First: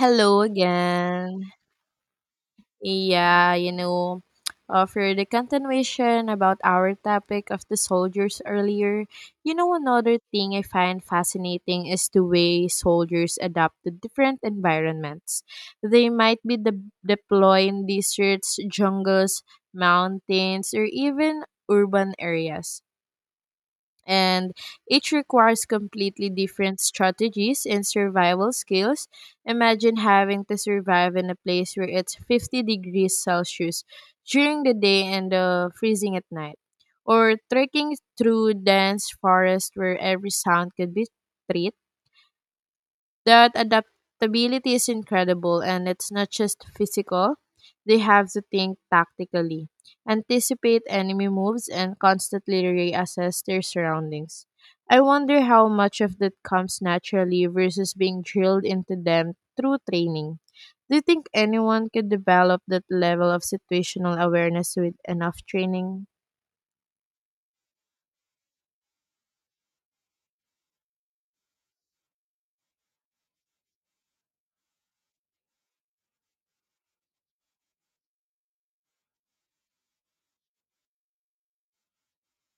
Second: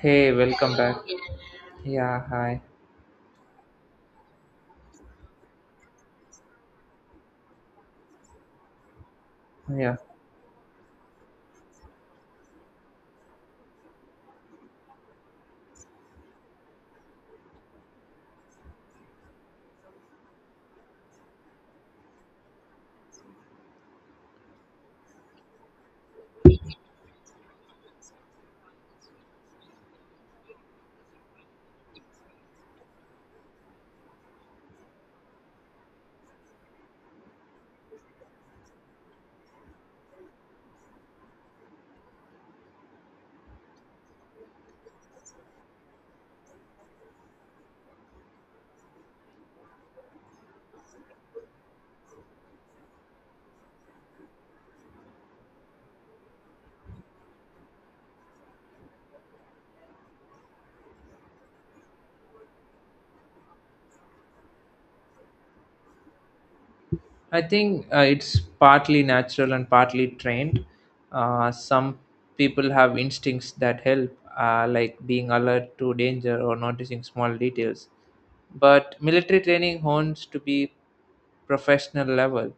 Hey, welcome back. again. Yeah, hi. Yeah, you know, for the continuation about our topic of the soldiers earlier, you know, Yeah, another thing I find fascinating is the way soldiers adapt to different environments. They might be deployed in deserts, jungles, mountains, or even urban areas and each requires completely different strategies and survival skills. Imagine having to survive in a place where it's 50 degrees Celsius during the day and freezing at night, or trekking through dense forest where every sound could be treated, that adaptability is incredible and it's not just physical. They have to think tactically, anticipate enemy moves, and constantly reassess their surroundings. I wonder how much of that comes naturally versus being drilled into them through training. Do you think anyone could develop that level of situational awareness with enough training? I think it's partly natural and partly trained. Some people have instincts that help, like being alert to danger or noticing small details. But military training hones to be professional level.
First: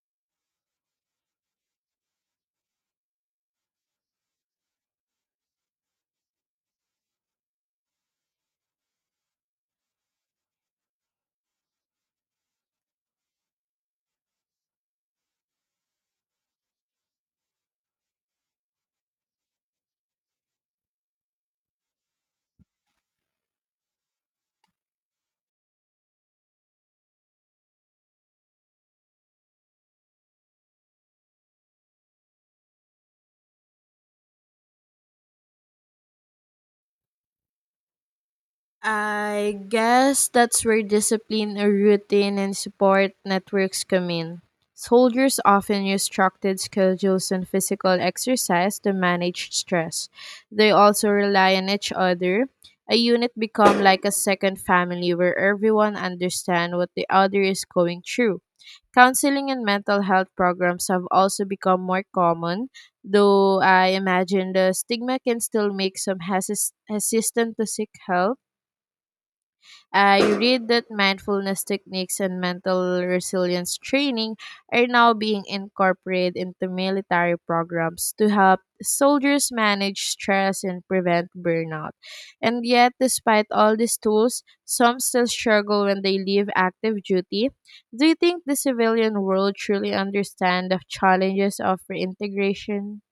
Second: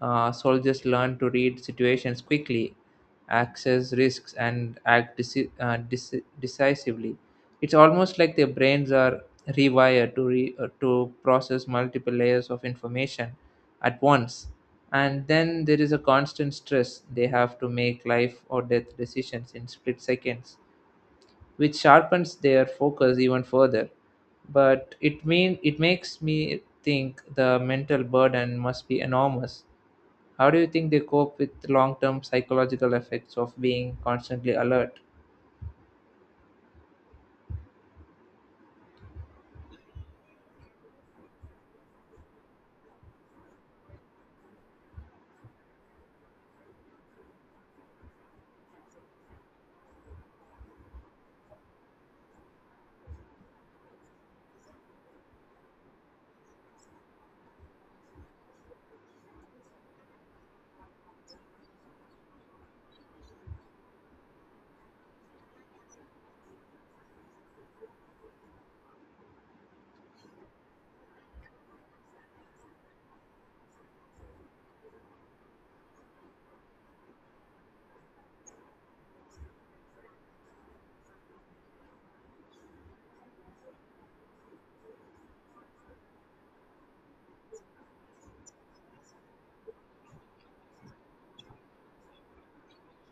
Soldiers learn to read situations quickly, access risks, and act decisively. It's almost like their brains are rewired to process multiple layers of information at once. And then there is a constant stress. They have to make life or death decisions in split seconds which sharpens their focus even further. But it makes me think the mental burden must be enormous. How do you think they cope with long-term psychological effects of being constantly alert? I guess that's where discipline, a routine, and support networks come in. Soldiers often use structured schedules and physical exercise to manage stress. They also rely on each other. A unit become like a second family where everyone understands what the other is going through. Counseling and mental health programs have also become more common, though I imagine the stigma can still make some hesitant to seek help. I read that mindfulness techniques and mental resilience training are now being incorporated into military programs to help soldiers manage stress and prevent burnout. And yet, despite all these tools, some still struggle when they leave active duty. Do you think the civilian world truly understands the challenges of reintegration?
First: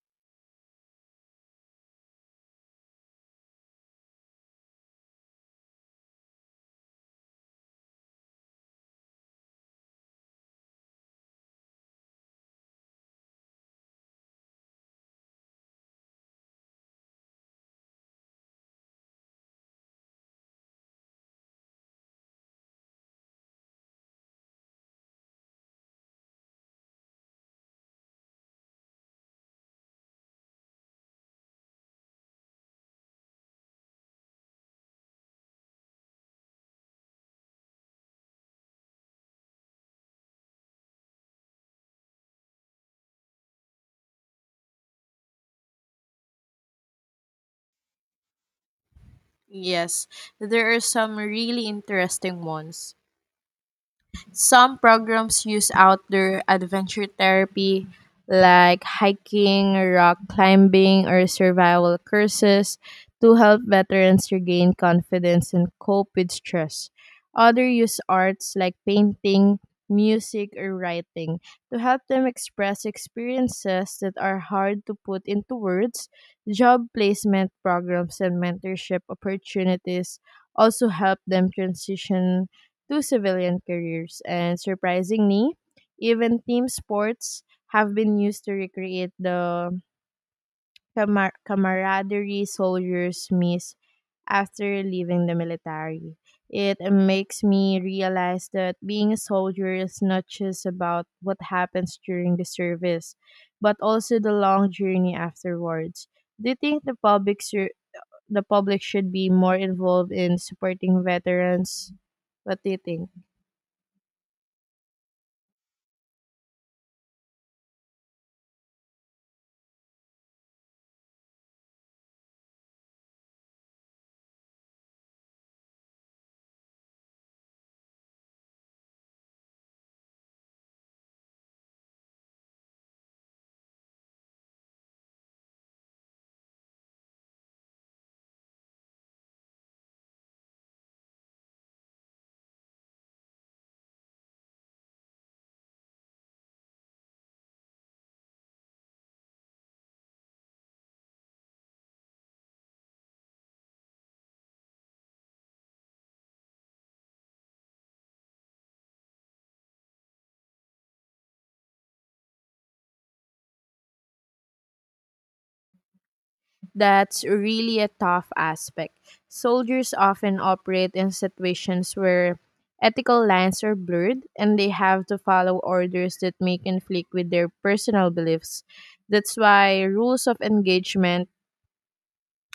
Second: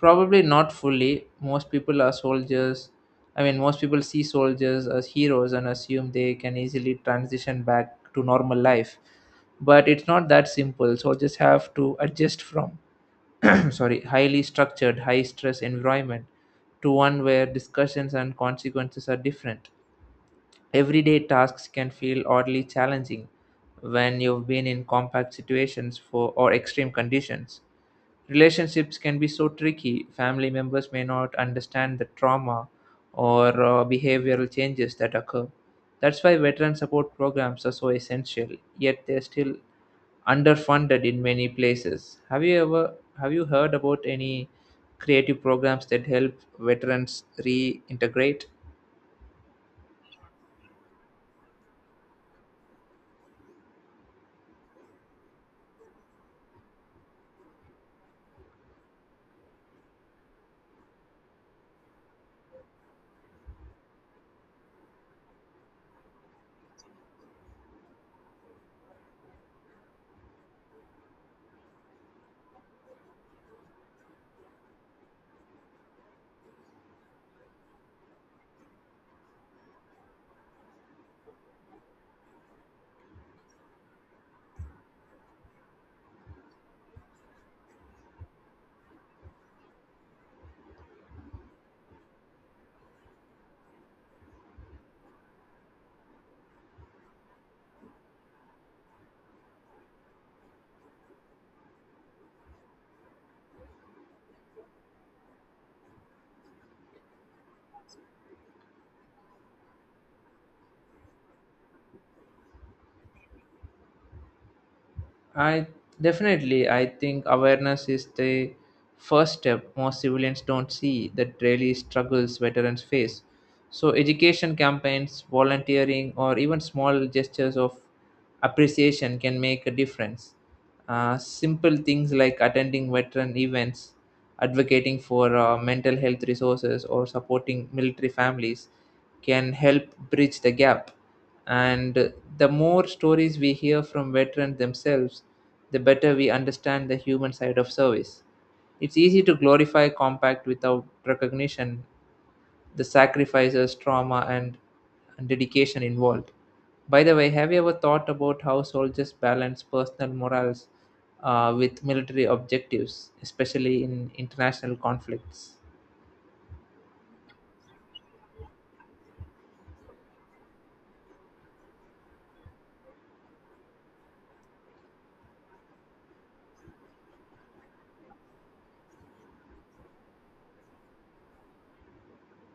Probably not fully. Most people are soldiers. I mean, most people see soldiers as heroes and assume they can easily transition back to normal life. But it's not that simple. Soldiers have to adjust from sorry, highly structured high stress environment to one where discussions and consequences are different. Everyday tasks can feel oddly challenging when you've been in compact situations for or extreme conditions. Relationships can be so tricky, family members may not understand the trauma or behavioral changes that occur. That's why veteran support programs are so essential, yet they're still underfunded in many places. Have you heard about any creative programs that help veterans reintegrate? Yes, there are some really interesting ones. Some programs use outdoor adventure therapy like hiking, rock climbing, or survival courses to help veterans regain confidence and cope with stress. Other use arts like painting, music, or writing to help them express experiences that are hard to put into words. Job placement programs and mentorship opportunities also help them transition to civilian careers. And surprisingly, even team sports have been used to recreate the camaraderie soldiers miss after leaving the military. It makes me realize that being a soldier is not just about what happens during the service, but also the long journey afterwards. Do you think the public should be more involved in supporting veterans? What do you think? I I think awareness is the first step. Most civilians don't see the daily struggles veterans face. So, education campaigns, volunteering, or even small gestures of appreciation can make a difference. Simple things like attending veteran events, advocating for mental health resources, or supporting military families can help bridge the gap. And the more stories we hear from veterans themselves, the better we understand the human side of service. It's easy to glorify compact without recognition the sacrifices, trauma, and dedication involved. By the way, have you ever thought about how soldiers balance personal morals with military objectives, especially in international conflicts? That's really a tough aspect. Soldiers often operate in situations where ethical lines are blurred and they have to follow orders that may conflict with their personal beliefs. That's why rules of engagement,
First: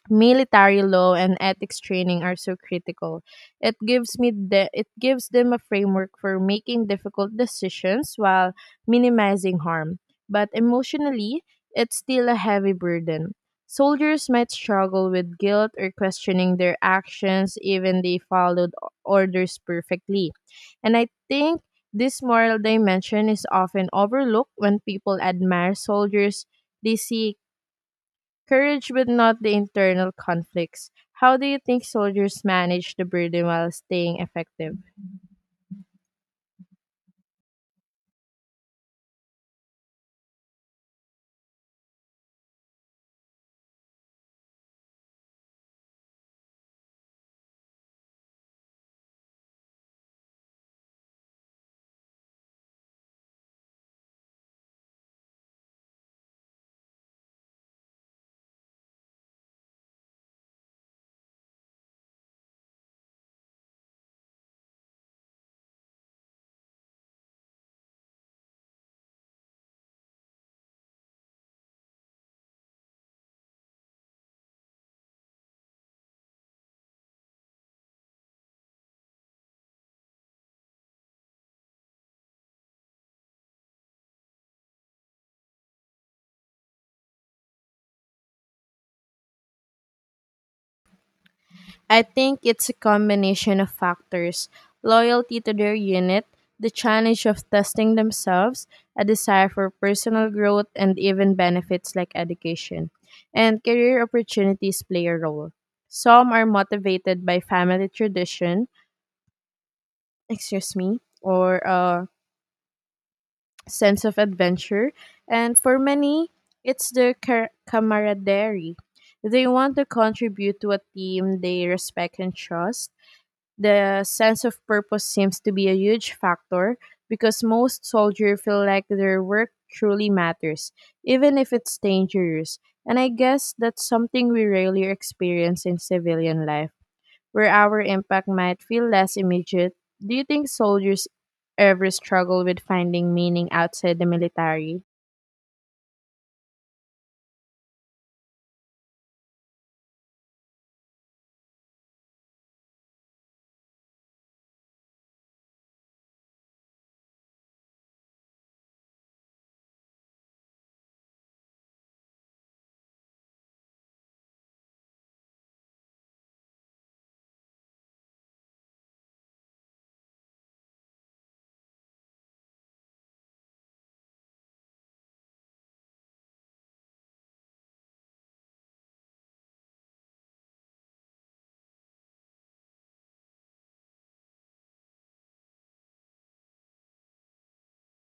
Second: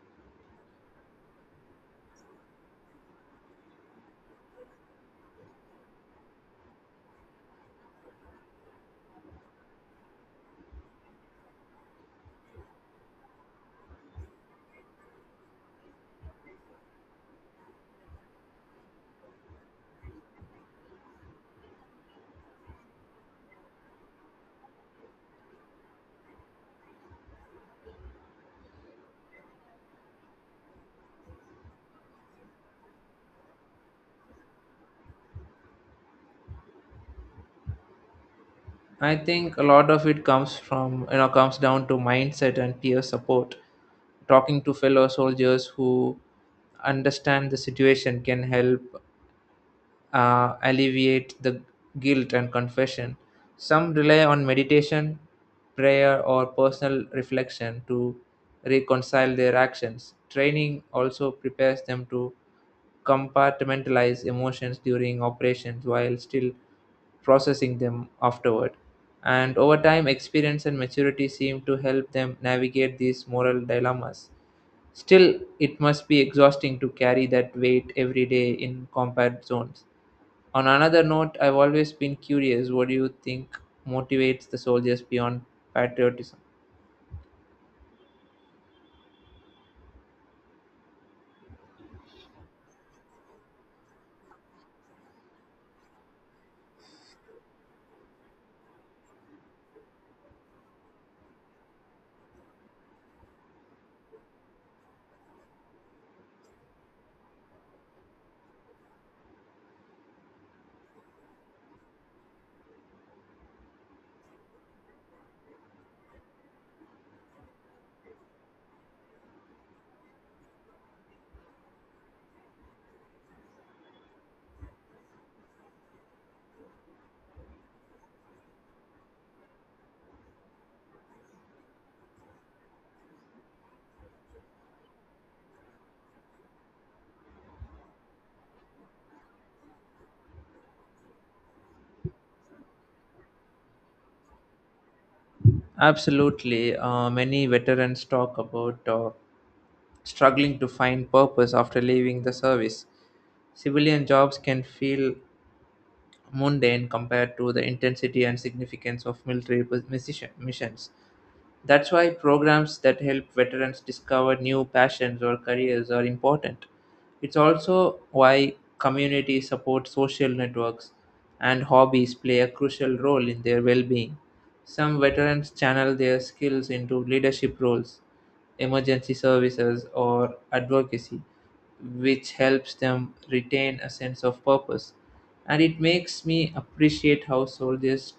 military law and ethics training are so critical. It gives them a framework for making difficult decisions while minimizing harm. But emotionally, it's still a heavy burden. Soldiers might struggle with guilt or questioning their actions even they followed orders perfectly. And I think this moral dimension is often overlooked. When people admire soldiers they see courage, but not the internal conflicts. How do you think soldiers manage the burden while staying effective? I think a lot of it comes from you know comes down to mindset and peer support. Talking to fellow soldiers who understand the situation can help alleviate the guilt and confession. Some rely on meditation, prayer, or personal reflection to reconcile their actions. Training also prepares them to compartmentalize emotions during operations while still processing them afterward. And over time, experience and maturity seem to help them navigate these moral dilemmas. Still, it must be exhausting to carry that weight every day in combat zones. On another note, I've always been curious, what do you think motivates the soldiers beyond patriotism? I think it's a combination of factors: loyalty to their unit, the challenge of testing themselves, a desire for personal growth, and even benefits like education. And career opportunities play a role. Some are motivated by family tradition, excuse me, or a sense of adventure. And for many, it's their camaraderie. They want to contribute to a team they respect and trust. The sense of purpose seems to be a huge factor because most soldiers feel like their work truly matters, even if it's dangerous. And I guess that's something we rarely experience in civilian life, where our impact might feel less immediate. Do you think soldiers ever struggle with finding meaning outside the military? Absolutely. Many veterans talk about struggling to find purpose after leaving the service. Civilian jobs can feel mundane compared to the intensity and significance of military missions. That's why programs that help veterans discover new passions or careers are important. It's also why community support, social networks, and hobbies play a crucial role in their well being. Some veterans channel their skills into leadership roles, emergency services, or advocacy, which helps them retain a sense of purpose. And it makes me appreciate how soldiers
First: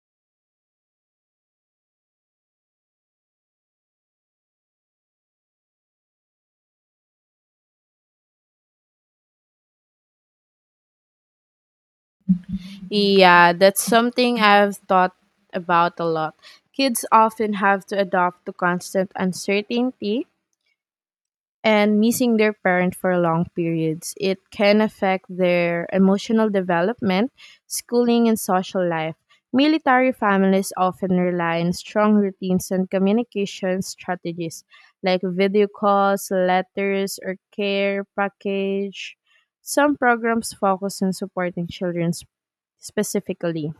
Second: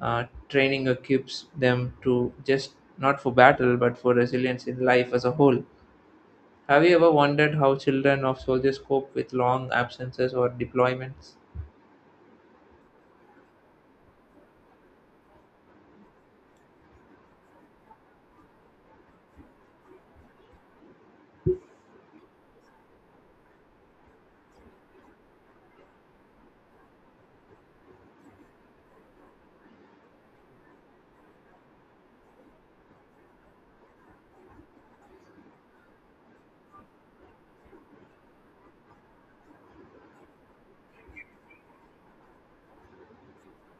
training equips them to, just not for battle but for resilience in life as a whole. Have you ever wondered how children of soldiers cope with long absences or deployments? Yeah, that's something I've thought about a lot. Kids often have to adapt to constant uncertainty and missing their parent for long periods. It can affect their emotional development, schooling, and social life. Military families often rely on strong routines and communication strategies like video calls, letters, or care package. Some programs focus on supporting children specifically,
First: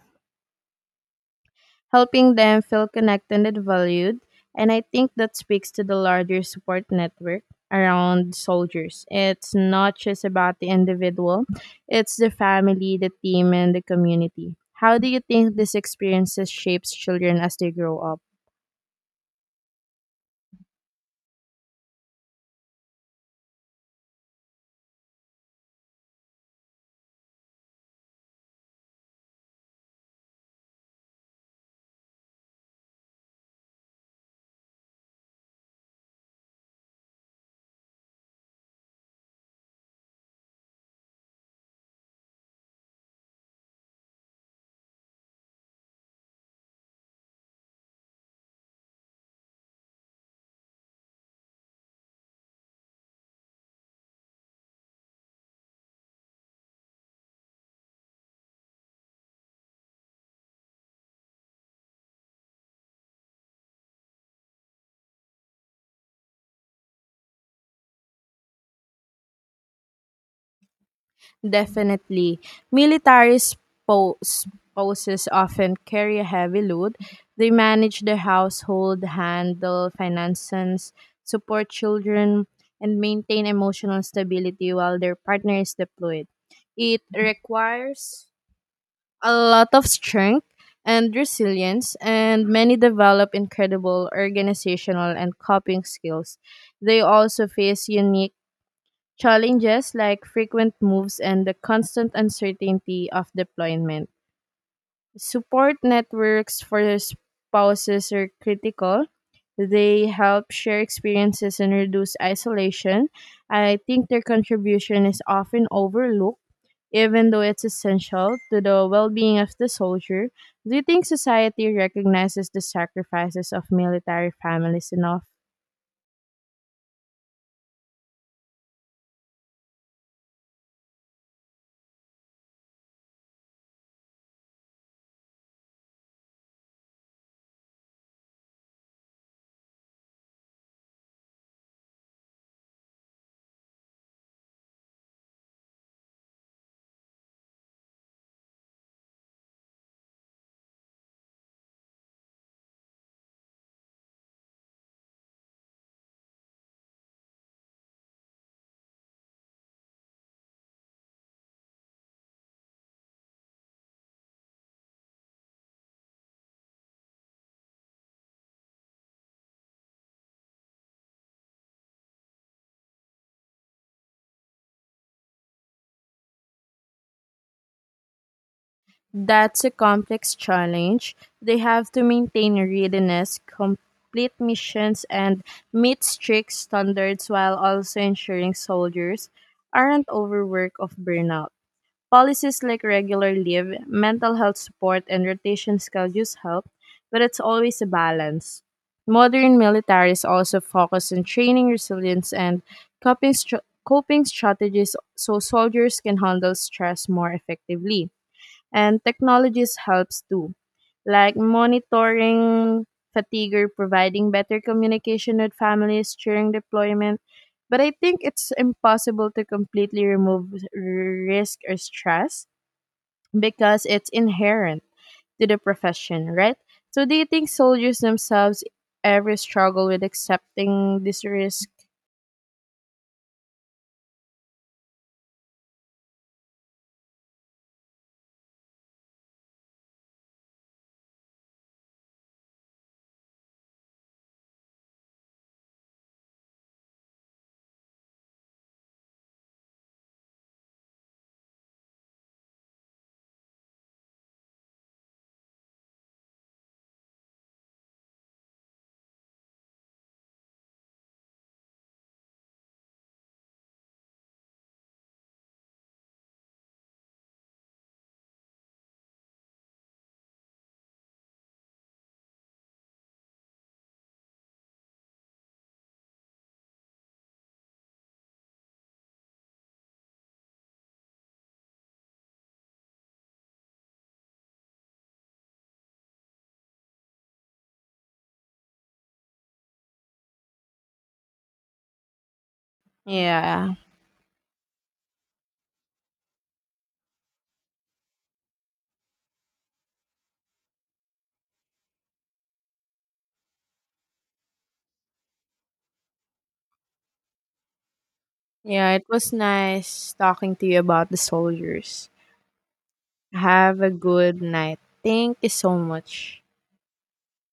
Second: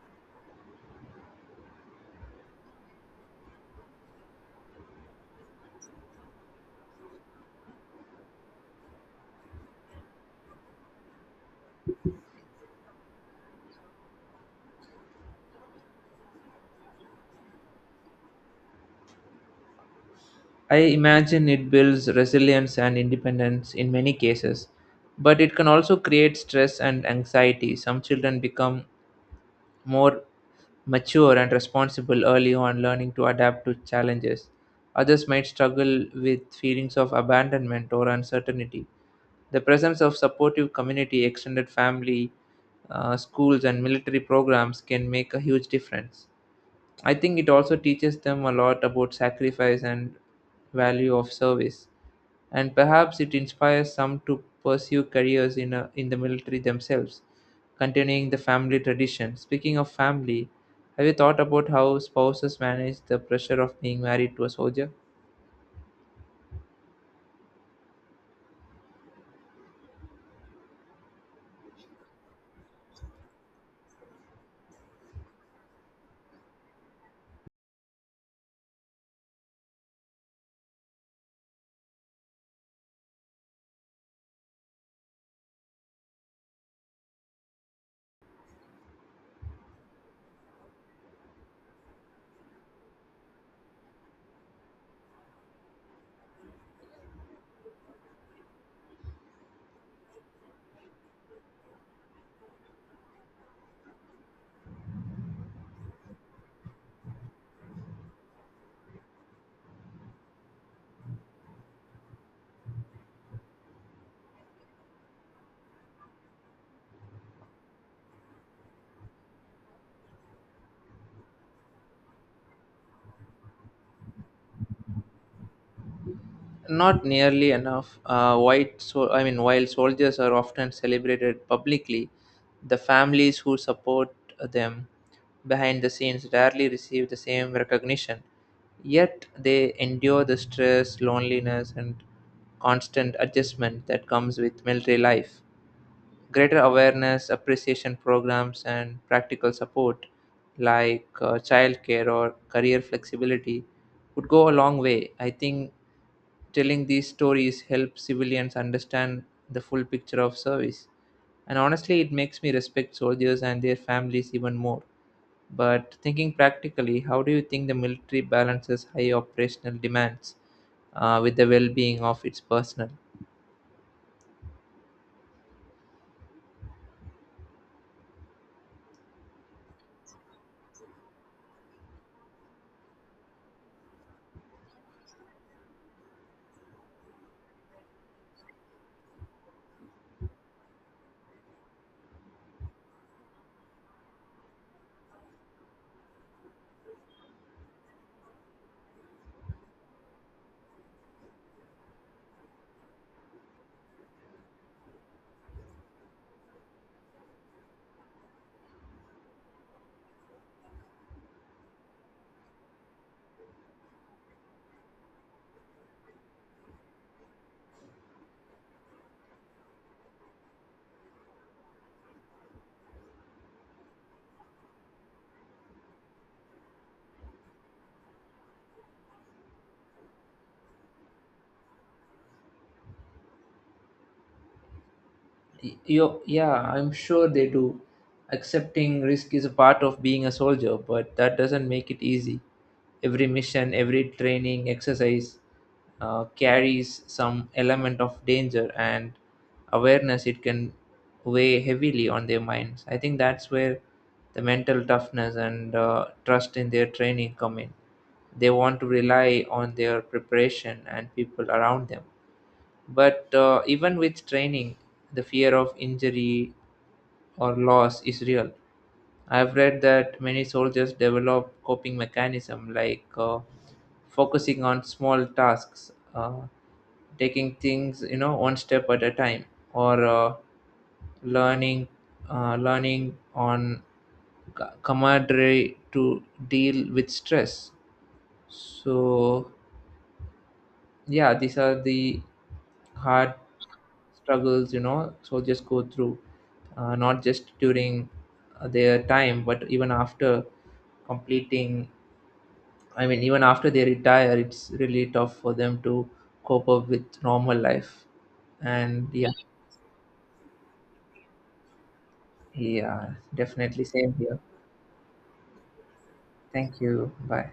helping them feel connected and valued. And I think that speaks to the larger support network around soldiers. It's not just about the individual, it's the family, the team, and the community. How do you think these experiences shapes children as they grow up? I imagine it builds resilience and independence in many cases, but it can also create stress and anxiety. Some children become more mature and responsible early on, learning to adapt to challenges. Others might struggle with feelings of abandonment or uncertainty. The presence of supportive community, extended family, schools, and military programs can make a huge difference. I think it also teaches them a lot about sacrifice and value of service, and perhaps it inspires some to pursue careers in the military themselves, continuing the family tradition. Speaking of family, have you thought about how spouses manage the pressure of being married to a soldier? Definitely. Military spouses often carry a heavy load. They manage the household, handle finances, support children, and maintain emotional stability while their partner is deployed. It requires a lot of strength and resilience, and many develop incredible organizational and coping skills. They also face unique challenges like frequent moves and the constant uncertainty of deployment. Support networks for spouses are critical. They help share experiences and reduce isolation. I think their contribution is often overlooked, even though it's essential to the well being of the soldier. Do you think society recognizes the sacrifices of military families enough? Not nearly enough. White, so I mean, while soldiers are often celebrated publicly, the families who support them behind the scenes rarely receive the same recognition. Yet they endure the stress, loneliness, and constant adjustment that comes with military life. Greater awareness, appreciation programs, and practical support like childcare or career flexibility would go a long way. I think telling these stories helps civilians understand the full picture of service. And honestly, it makes me respect soldiers and their families even more. But thinking practically, how do you think the military balances high operational demands with the well being of its personnel? That's a complex challenge. They have to maintain readiness, complete missions, and meet strict standards while also ensuring soldiers aren't overworked of burnout. Policies like regular leave, mental health support, and rotation schedules help, but it's always a balance. Modern militaries also focus on training resilience and coping strategies so soldiers can handle stress more effectively, and technologies helps too, like monitoring fatigue or providing better communication with families during deployment. But I think it's impossible to completely remove risk or stress, because it's inherent to the profession, right? So do you think soldiers themselves ever struggle with accepting this risk? Yo, yeah, I'm sure they do. Accepting risk is a part of being a soldier, but that doesn't make it easy. Every mission, every training exercise carries some element of danger, and awareness, it can weigh heavily on their minds. I think that's where the mental toughness and trust in their training come in. They want to rely on their preparation and people around them. But even with training, the fear of injury or loss is real. I've read that many soldiers develop coping mechanism like focusing on small tasks, taking things, you know, one step at a time, or learning learning on camaraderie to deal with stress. So yeah, these are the hard yeah struggles, you know, soldiers go through, not just during their time but even after completing, I mean even after they retire it's really tough for them to cope up with normal life. yeah, it And was yeah. nice talking to you about the soldiers. Yeah, Have definitely, a same here. good night. Thank you so much. Thank you, bye.